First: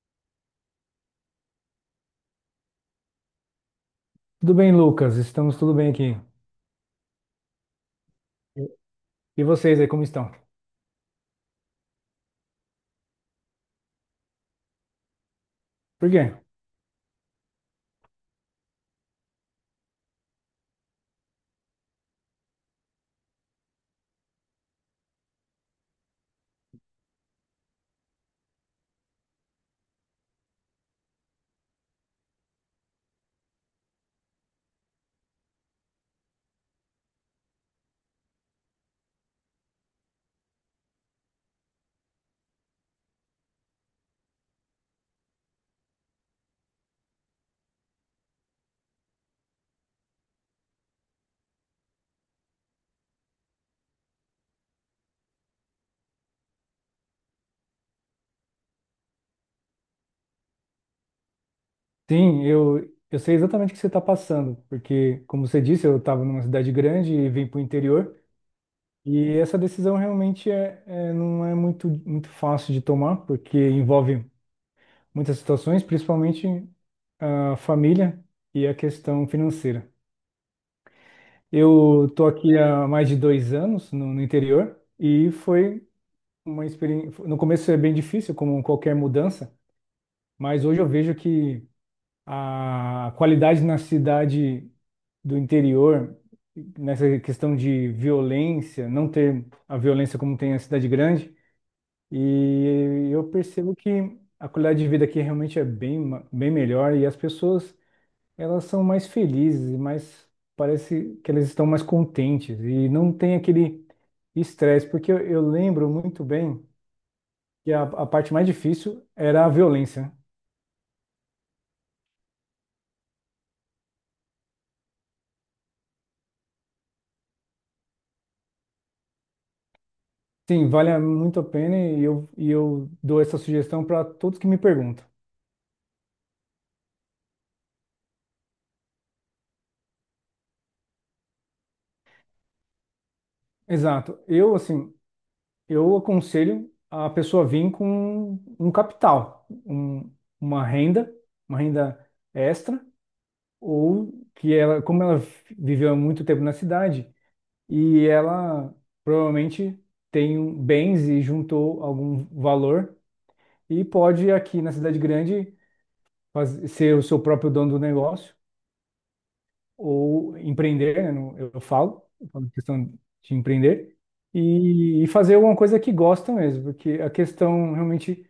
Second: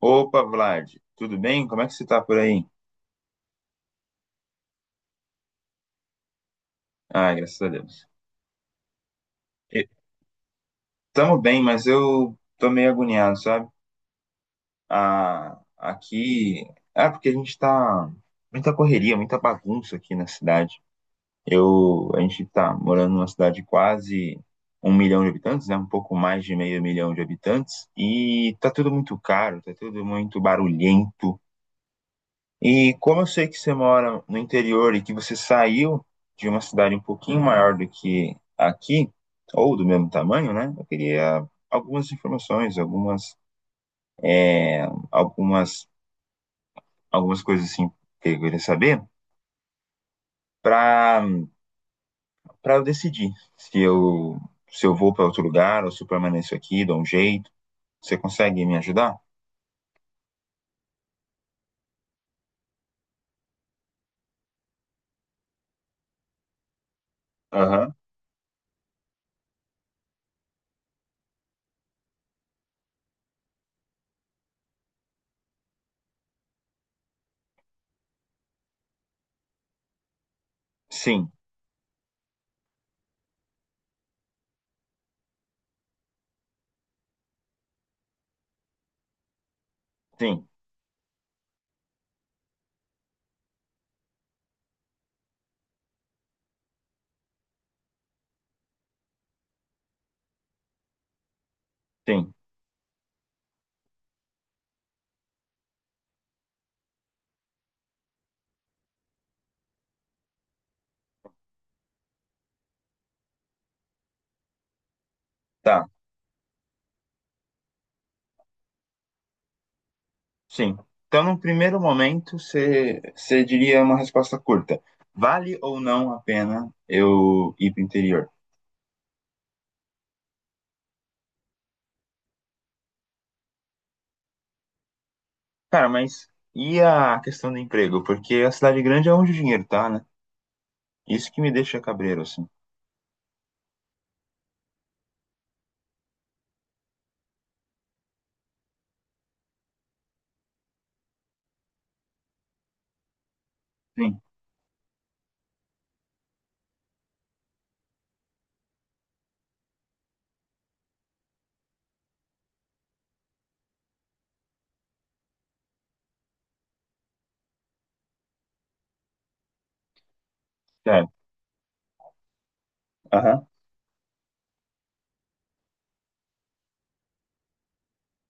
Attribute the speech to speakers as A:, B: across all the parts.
A: Opa, Vlad, tudo bem? Como é que você tá por aí?
B: Tudo bem, Lucas? Estamos tudo bem aqui.
A: Ah, graças a Deus.
B: E vocês aí,
A: E-
B: como estão?
A: Tamo bem, mas eu tô meio agoniado, sabe? Ah,
B: Por quê?
A: aqui. É porque a gente tá. Muita correria, muita bagunça aqui na cidade. A gente tá morando numa cidade de quase 1 milhão de habitantes, né? Um pouco mais de meio milhão de habitantes. E tá tudo muito caro, tá tudo muito barulhento. E como eu sei que você mora no interior e que você saiu de uma cidade um pouquinho maior do que aqui, ou do mesmo tamanho, né? Eu queria algumas informações, algumas, algumas coisas assim que eu queria saber para para eu decidir se eu se eu vou para outro lugar ou se eu permaneço aqui, dou um jeito. Você consegue me ajudar?
B: Sim, eu sei exatamente o que você está passando, porque, como você disse, eu estava numa cidade grande e vim para o
A: Aham.
B: interior, e essa decisão realmente não é muito, muito fácil de tomar, porque envolve muitas situações, principalmente a família e a questão financeira.
A: Sim,
B: Eu tô aqui há mais de 2 anos no interior e foi uma experiência. No começo é bem difícil, como qualquer mudança.
A: sim,
B: Mas hoje eu vejo que a qualidade na cidade do interior, nessa questão de violência, não ter a violência como tem a cidade grande,
A: sim.
B: e eu percebo que a qualidade de vida aqui realmente é bem melhor e as pessoas, elas são mais felizes, mais parece que elas estão mais contentes e não tem aquele estresse, porque eu
A: Tá.
B: lembro muito bem que a parte mais difícil era a violência, né?
A: Sim. Então, no primeiro momento, você diria uma resposta curta. Vale ou não a pena eu ir para o interior?
B: Sim, vale muito a pena e e eu dou essa sugestão para todos que me perguntam.
A: Cara, mas e a questão do emprego? Porque a cidade grande é onde o dinheiro tá, né? Isso que me deixa cabreiro, assim.
B: Exato. Eu, assim, eu aconselho a pessoa vir com um capital, uma renda, uma renda extra, ou
A: Sim,
B: que ela, como ela viveu há muito tempo na cidade, e ela provavelmente tem bens e juntou algum valor e pode aqui na cidade grande ser o seu próprio dono do negócio ou empreender, né?
A: certo.
B: Eu falo questão de
A: Aham.
B: empreender e fazer alguma coisa que gosta mesmo, porque a questão realmente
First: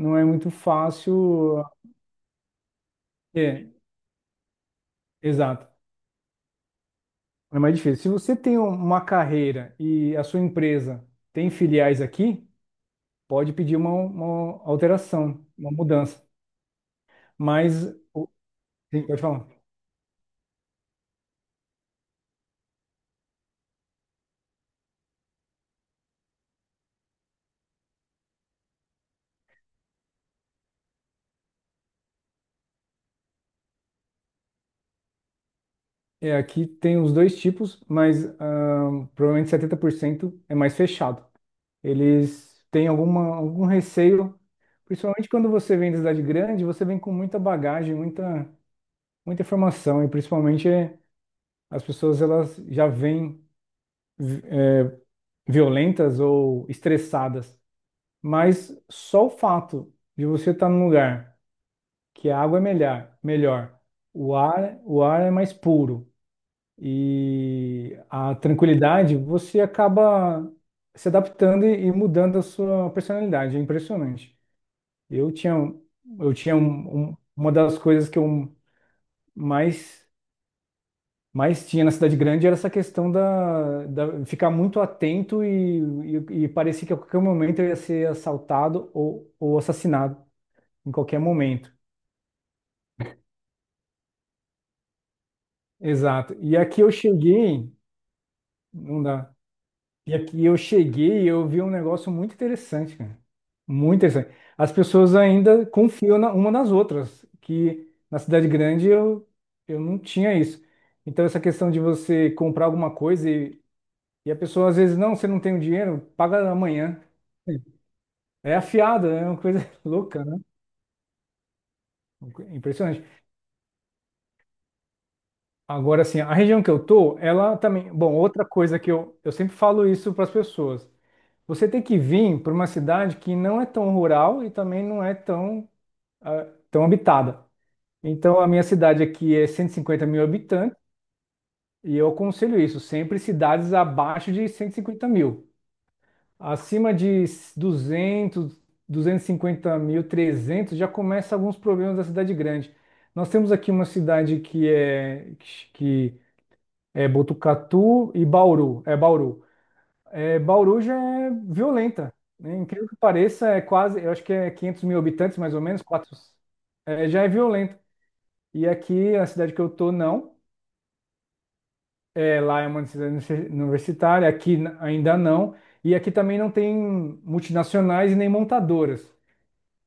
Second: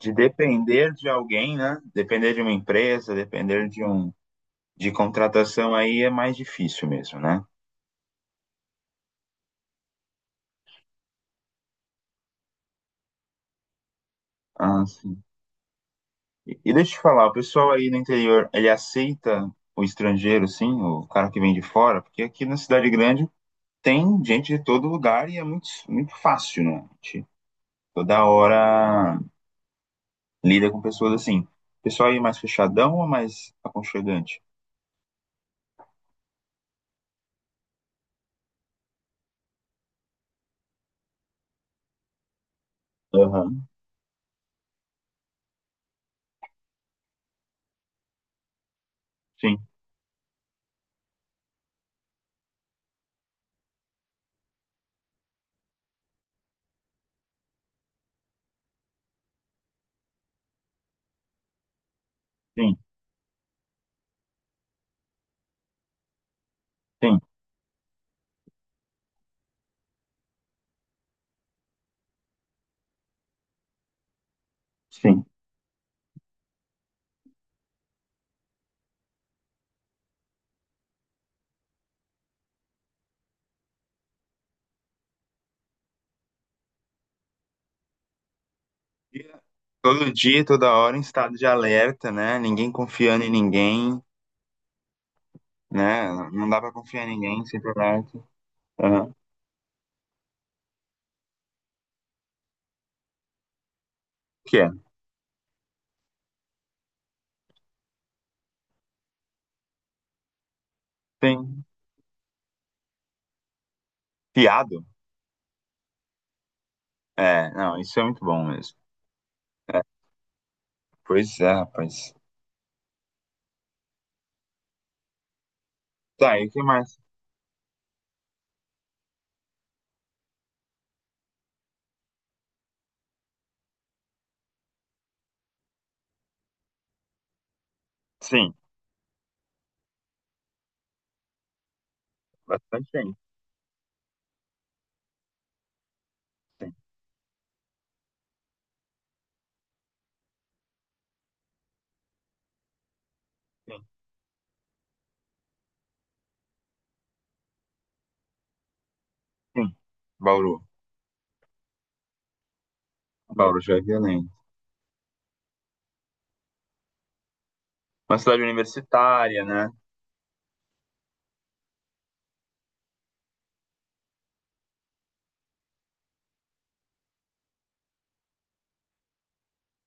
A: De
B: é muito
A: depender de alguém,
B: fácil.
A: né? Depender de uma empresa,
B: É,
A: depender de um de
B: exato.
A: contratação aí é mais difícil mesmo, né?
B: É mais difícil. Se você tem um, uma carreira e a sua empresa tem filiais aqui, pode pedir uma,
A: Ah, sim.
B: alteração, uma mudança.
A: E deixa eu te falar, o pessoal aí
B: Mas,
A: no interior, ele
B: sim, pode falar.
A: aceita o estrangeiro, sim, o cara que vem de fora? Porque aqui na cidade grande tem gente de todo lugar e é muito, muito fácil, né? A gente toda hora lida com pessoas assim. O pessoal aí mais fechadão ou mais aconchegante?
B: É, aqui tem os dois tipos, mas provavelmente 70% é mais fechado. Eles têm alguma, algum
A: Aham.
B: receio, principalmente quando você vem da cidade grande, você vem com muita bagagem, muita
A: Sim,
B: informação, e principalmente as pessoas elas já vêm vi- violentas ou estressadas. Mas só o fato de você estar num lugar que a água é
A: sim,
B: melhor, melhor, o ar é mais puro
A: sim,
B: e a tranquilidade, você acaba se adaptando e mudando a sua personalidade. É impressionante.
A: sim.
B: Eu tinha, um, eu tinha um- um- uma das coisas que eu mais, mais tinha na cidade grande era essa questão da ficar muito atento e, e parecia que a qualquer momento eu ia ser assaltado
A: E
B: ou
A: todo
B: assassinado,
A: dia, toda
B: em
A: hora, em
B: qualquer
A: estado de
B: momento.
A: alerta, né? Ninguém confiando em ninguém, né?
B: Exato.
A: Não
B: E
A: dá pra
B: aqui eu
A: confiar em ninguém,
B: cheguei,
A: sempre alerta.
B: não
A: Aham. O
B: dá. E aqui eu cheguei e eu vi um negócio muito interessante, cara. Muito interessante.
A: que é?
B: As pessoas ainda confiam uma nas outras, que na cidade grande eu não tinha isso. Então, essa
A: Sim.
B: questão de você comprar alguma coisa e a pessoa às
A: Fiado?
B: vezes, não, você não tem o dinheiro, paga amanhã.
A: É, não, isso é muito bom
B: É
A: mesmo.
B: afiado, é uma coisa
A: É,
B: louca, né?
A: pois é, rapaz.
B: Impressionante. Agora, assim, a
A: Tá, e o que
B: região que eu
A: mais?
B: tô, ela também. Bom, outra coisa que eu sempre falo isso para as pessoas. Você tem que vir para uma cidade que não é tão rural e também não é tão, ah, tão habitada. Então, a
A: Sim,
B: minha cidade aqui é 150 mil habitantes e eu aconselho isso,
A: bastante gente.
B: sempre cidades abaixo de 150 mil.
A: Sim,
B: Acima de duzentos duzentos e cinquenta mil, 300 já começa alguns problemas da cidade grande. Nós temos aqui
A: sim,
B: uma cidade que é Botucatu e Bauru. É Bauru.
A: sim.
B: É,
A: Bauru.
B: Bauru já é violenta, né? Incrível que pareça,
A: Bauru
B: é
A: já é
B: quase, eu acho
A: violento.
B: que é 500 mil habitantes, mais ou menos, quatro, é, já é violenta.
A: Uma cidade
B: E aqui, a
A: universitária,
B: cidade que eu
A: né?
B: tô, não. É, lá é uma cidade universitária, aqui ainda não. E aqui também não tem multinacionais e nem montadoras.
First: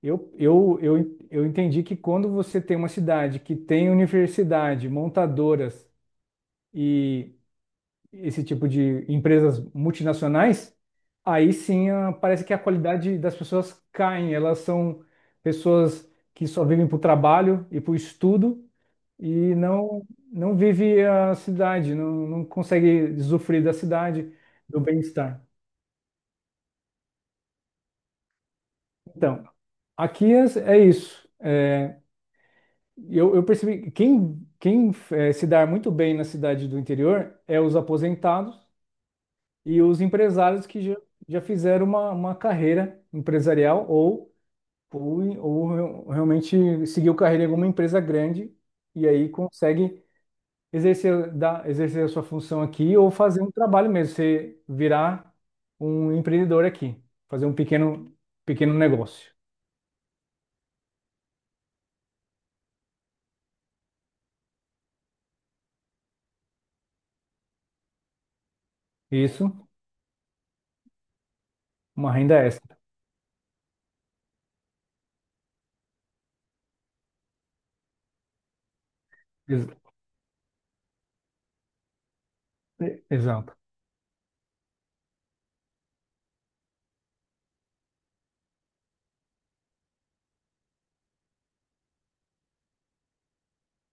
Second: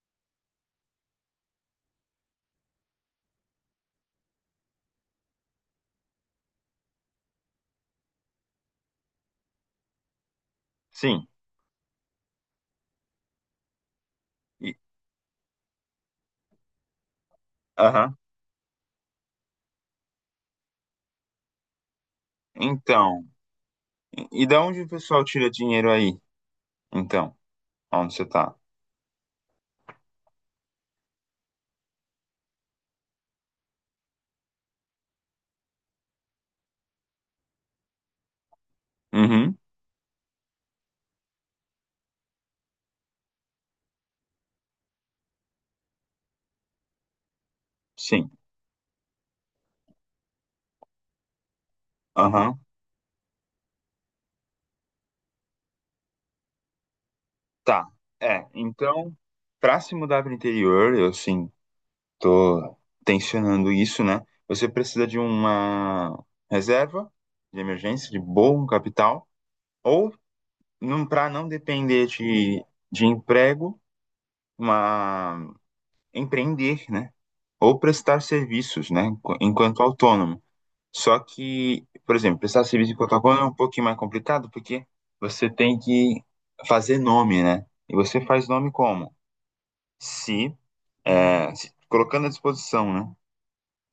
B: Eu entendi que quando você tem uma cidade que tem universidade, montadoras e esse tipo de empresas multinacionais,
A: Sim.
B: aí sim parece que a qualidade das pessoas cai. Elas
A: E,
B: são pessoas que só vivem para o trabalho e para o
A: aham.
B: estudo e não, não vive a cidade, não, não consegue
A: Então,
B: usufruir da cidade,
A: e da
B: do
A: onde o pessoal
B: bem-estar.
A: tira dinheiro aí? Então, onde você tá?
B: Então, aqui é, é isso. É, eu percebi que quem, quem se dá muito bem na cidade do interior é os aposentados
A: Uhum,
B: e os empresários que já fizeram uma, carreira empresarial ou, ou realmente seguiu carreira em alguma empresa
A: sim.
B: grande e aí consegue exercer a sua
A: Aham.
B: função aqui ou fazer um trabalho mesmo, você virar um empreendedor aqui, fazer um
A: Tá.
B: pequeno,
A: É,
B: pequeno
A: então,
B: negócio.
A: pra se mudar pro interior, eu, sim. Tô tensionando isso, né? Você precisa de uma reserva de emergência, de bom capital,
B: Isso,
A: ou para não depender
B: uma renda
A: de,
B: extra.
A: de emprego, uma empreender, né? Ou prestar serviços, né? Enqu-
B: Ex-
A: Enquanto autônomo. Só que, por exemplo, prestar serviço enquanto autônomo é um
B: Exato,
A: pouquinho mais complicado, porque você tem que fazer nome, né? E você faz nome como? Se, se colocando à disposição, né?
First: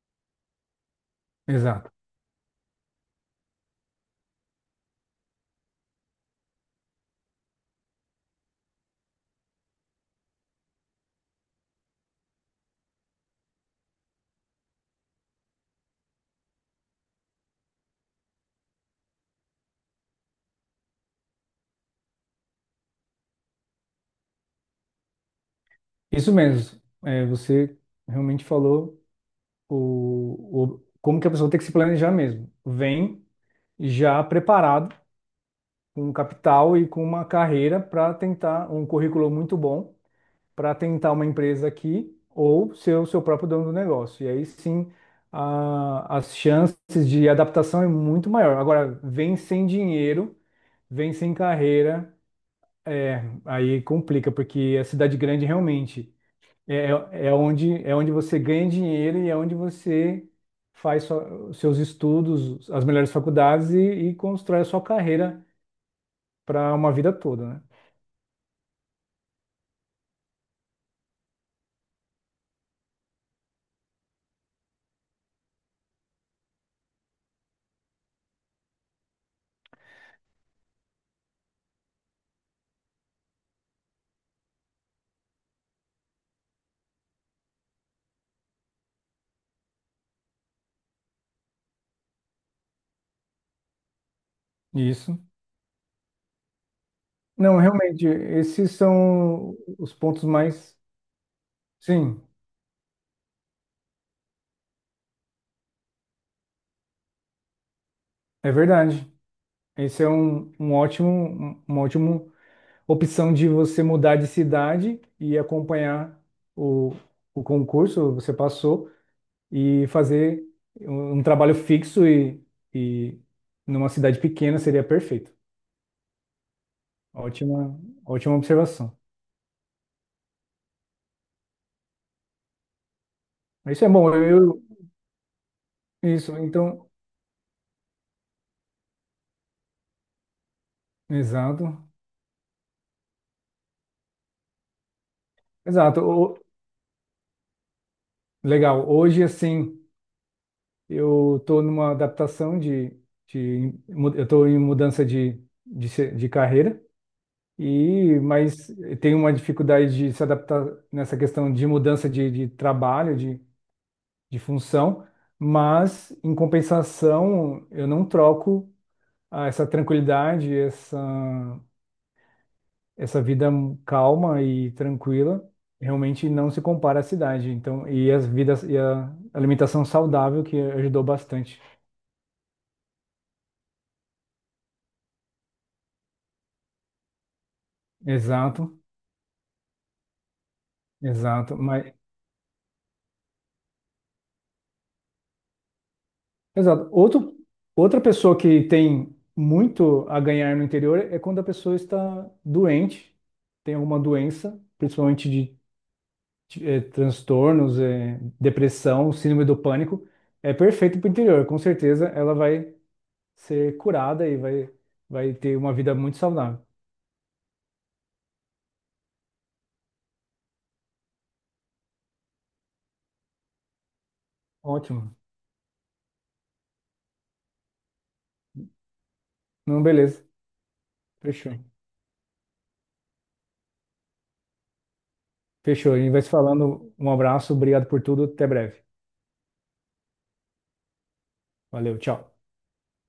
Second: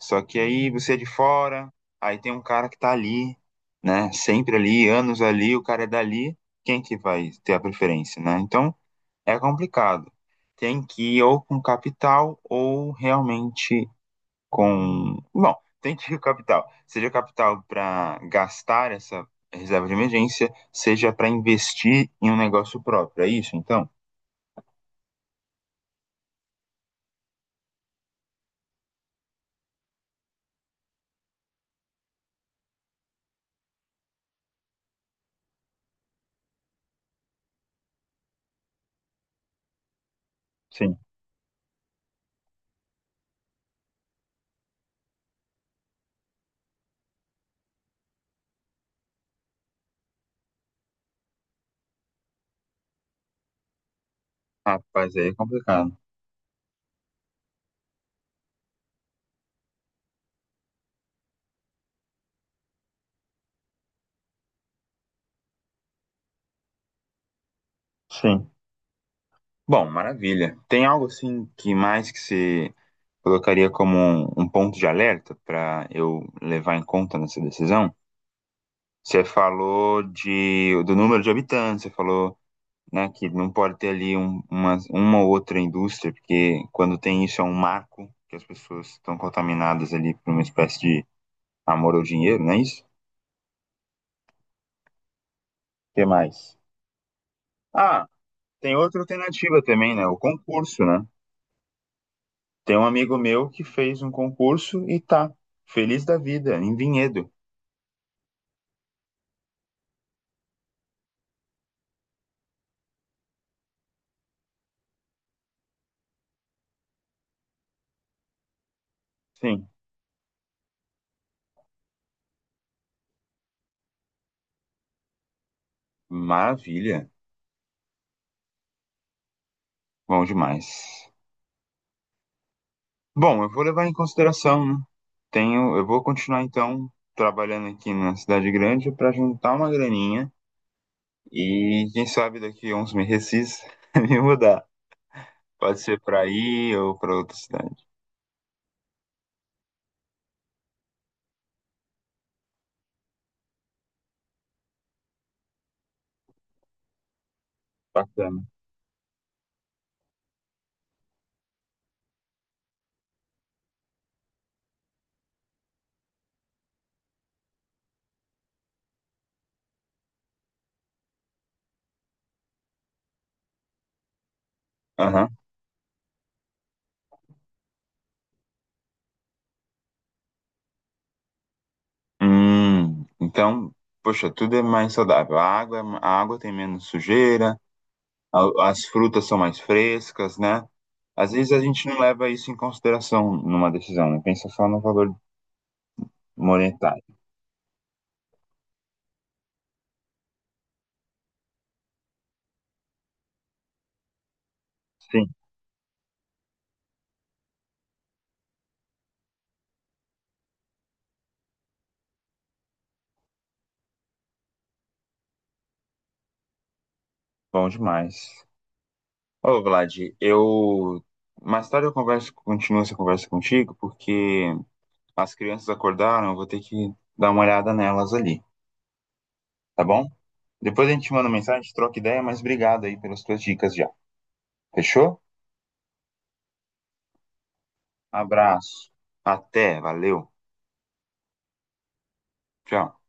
A: Só que aí você é de fora,
B: exato.
A: aí tem um cara que tá ali, né? Sempre ali, anos ali, o cara é dali, quem que vai ter a preferência, né? Então é complicado. Tem que ir ou com capital ou realmente com. Bom, tem que ir com capital. Seja capital para gastar essa reserva de emergência, seja para investir em um negócio próprio. É isso, então?
B: Isso mesmo. É, você realmente falou como que a pessoa tem que se planejar mesmo. Vem já preparado, com um capital e com uma carreira para tentar um currículo muito bom para
A: Sim.
B: tentar uma empresa aqui ou ser o seu próprio dono do negócio. E aí sim, as chances de adaptação é muito maior. Agora, vem sem dinheiro, vem sem carreira, é, aí complica, porque a
A: Rapaz,
B: cidade
A: aí é
B: grande
A: complicado.
B: realmente é onde, é onde você ganha dinheiro e é onde você faz os seus estudos, as melhores faculdades e constrói a sua carreira para uma vida toda, né?
A: Sim. Bom, maravilha. Tem algo assim que mais que você colocaria como um ponto de alerta para eu levar em conta nessa decisão. Você falou do número de habitantes, você falou, né, que não pode ter ali um, uma ou outra indústria, porque quando tem isso é um marco que as pessoas estão contaminadas ali por uma espécie de amor ao dinheiro, não é isso? O
B: Isso.
A: que mais?
B: Não, realmente,
A: Ah,
B: esses
A: tem outra
B: são
A: alternativa
B: os
A: também, né? O
B: pontos mais.
A: concurso, né?
B: Sim,
A: Tem um amigo meu que fez um concurso e tá feliz da vida, em Vinhedo.
B: é verdade. Esse é um ótimo, uma ótima opção de você mudar de cidade e acompanhar o, o concurso, você passou,
A: Sim,
B: e fazer um trabalho fixo e, e numa cidade pequena seria perfeito.
A: maravilha.
B: Ótima, ótima observação.
A: Bom demais. Bom, eu vou
B: Isso
A: levar
B: é
A: em
B: bom. Eu,
A: consideração, né? Tenho, eu, vou
B: isso,
A: continuar então
B: então,
A: trabalhando aqui na cidade grande para juntar uma graninha e
B: exato.
A: quem sabe daqui a uns meses me mudar. Pode ser para
B: Exato.
A: aí ou para outra cidade.
B: Legal. Hoje, assim, eu estou numa adaptação de eu estou em mudança de de carreira e
A: Bacana.
B: mas tenho uma dificuldade de se adaptar nessa questão de mudança de trabalho, de função, mas em compensação eu não troco essa tranquilidade, essa vida calma e
A: Aham.
B: tranquila. Realmente não se compara à cidade, então, e as vidas e a alimentação saudável que ajudou bastante.
A: Então, poxa, tudo é mais saudável. A água tem menos sujeira,
B: Exato,
A: as frutas são mais frescas, né? Às vezes
B: exato.
A: a
B: Mas,
A: gente não leva isso em consideração numa decisão, né? Pensa só no valor
B: exato.
A: monetário.
B: Outro, outra pessoa que tem muito a ganhar no interior é quando a pessoa está doente, tem alguma doença, principalmente
A: Sim.
B: de transtornos, depressão, síndrome do pânico. É perfeito para o interior, com certeza ela vai ser curada e vai ter uma vida muito saudável.
A: Bom demais. Ô, Vlad, eu. Mais tarde eu converso, continuo essa conversa contigo, porque
B: Ótimo.
A: as crianças acordaram, eu vou ter que dar uma olhada nelas ali,
B: Não,
A: tá bom?
B: beleza.
A: Depois a gente manda
B: Fechou.
A: mensagem, troca ideia, mas obrigado aí pelas tuas dicas já. Fechou?
B: Fechou. A gente vai se falando. Um abraço, obrigado por tudo. Até breve.
A: Abraço. Até, valeu.
B: Valeu, tchau.
A: Tchau.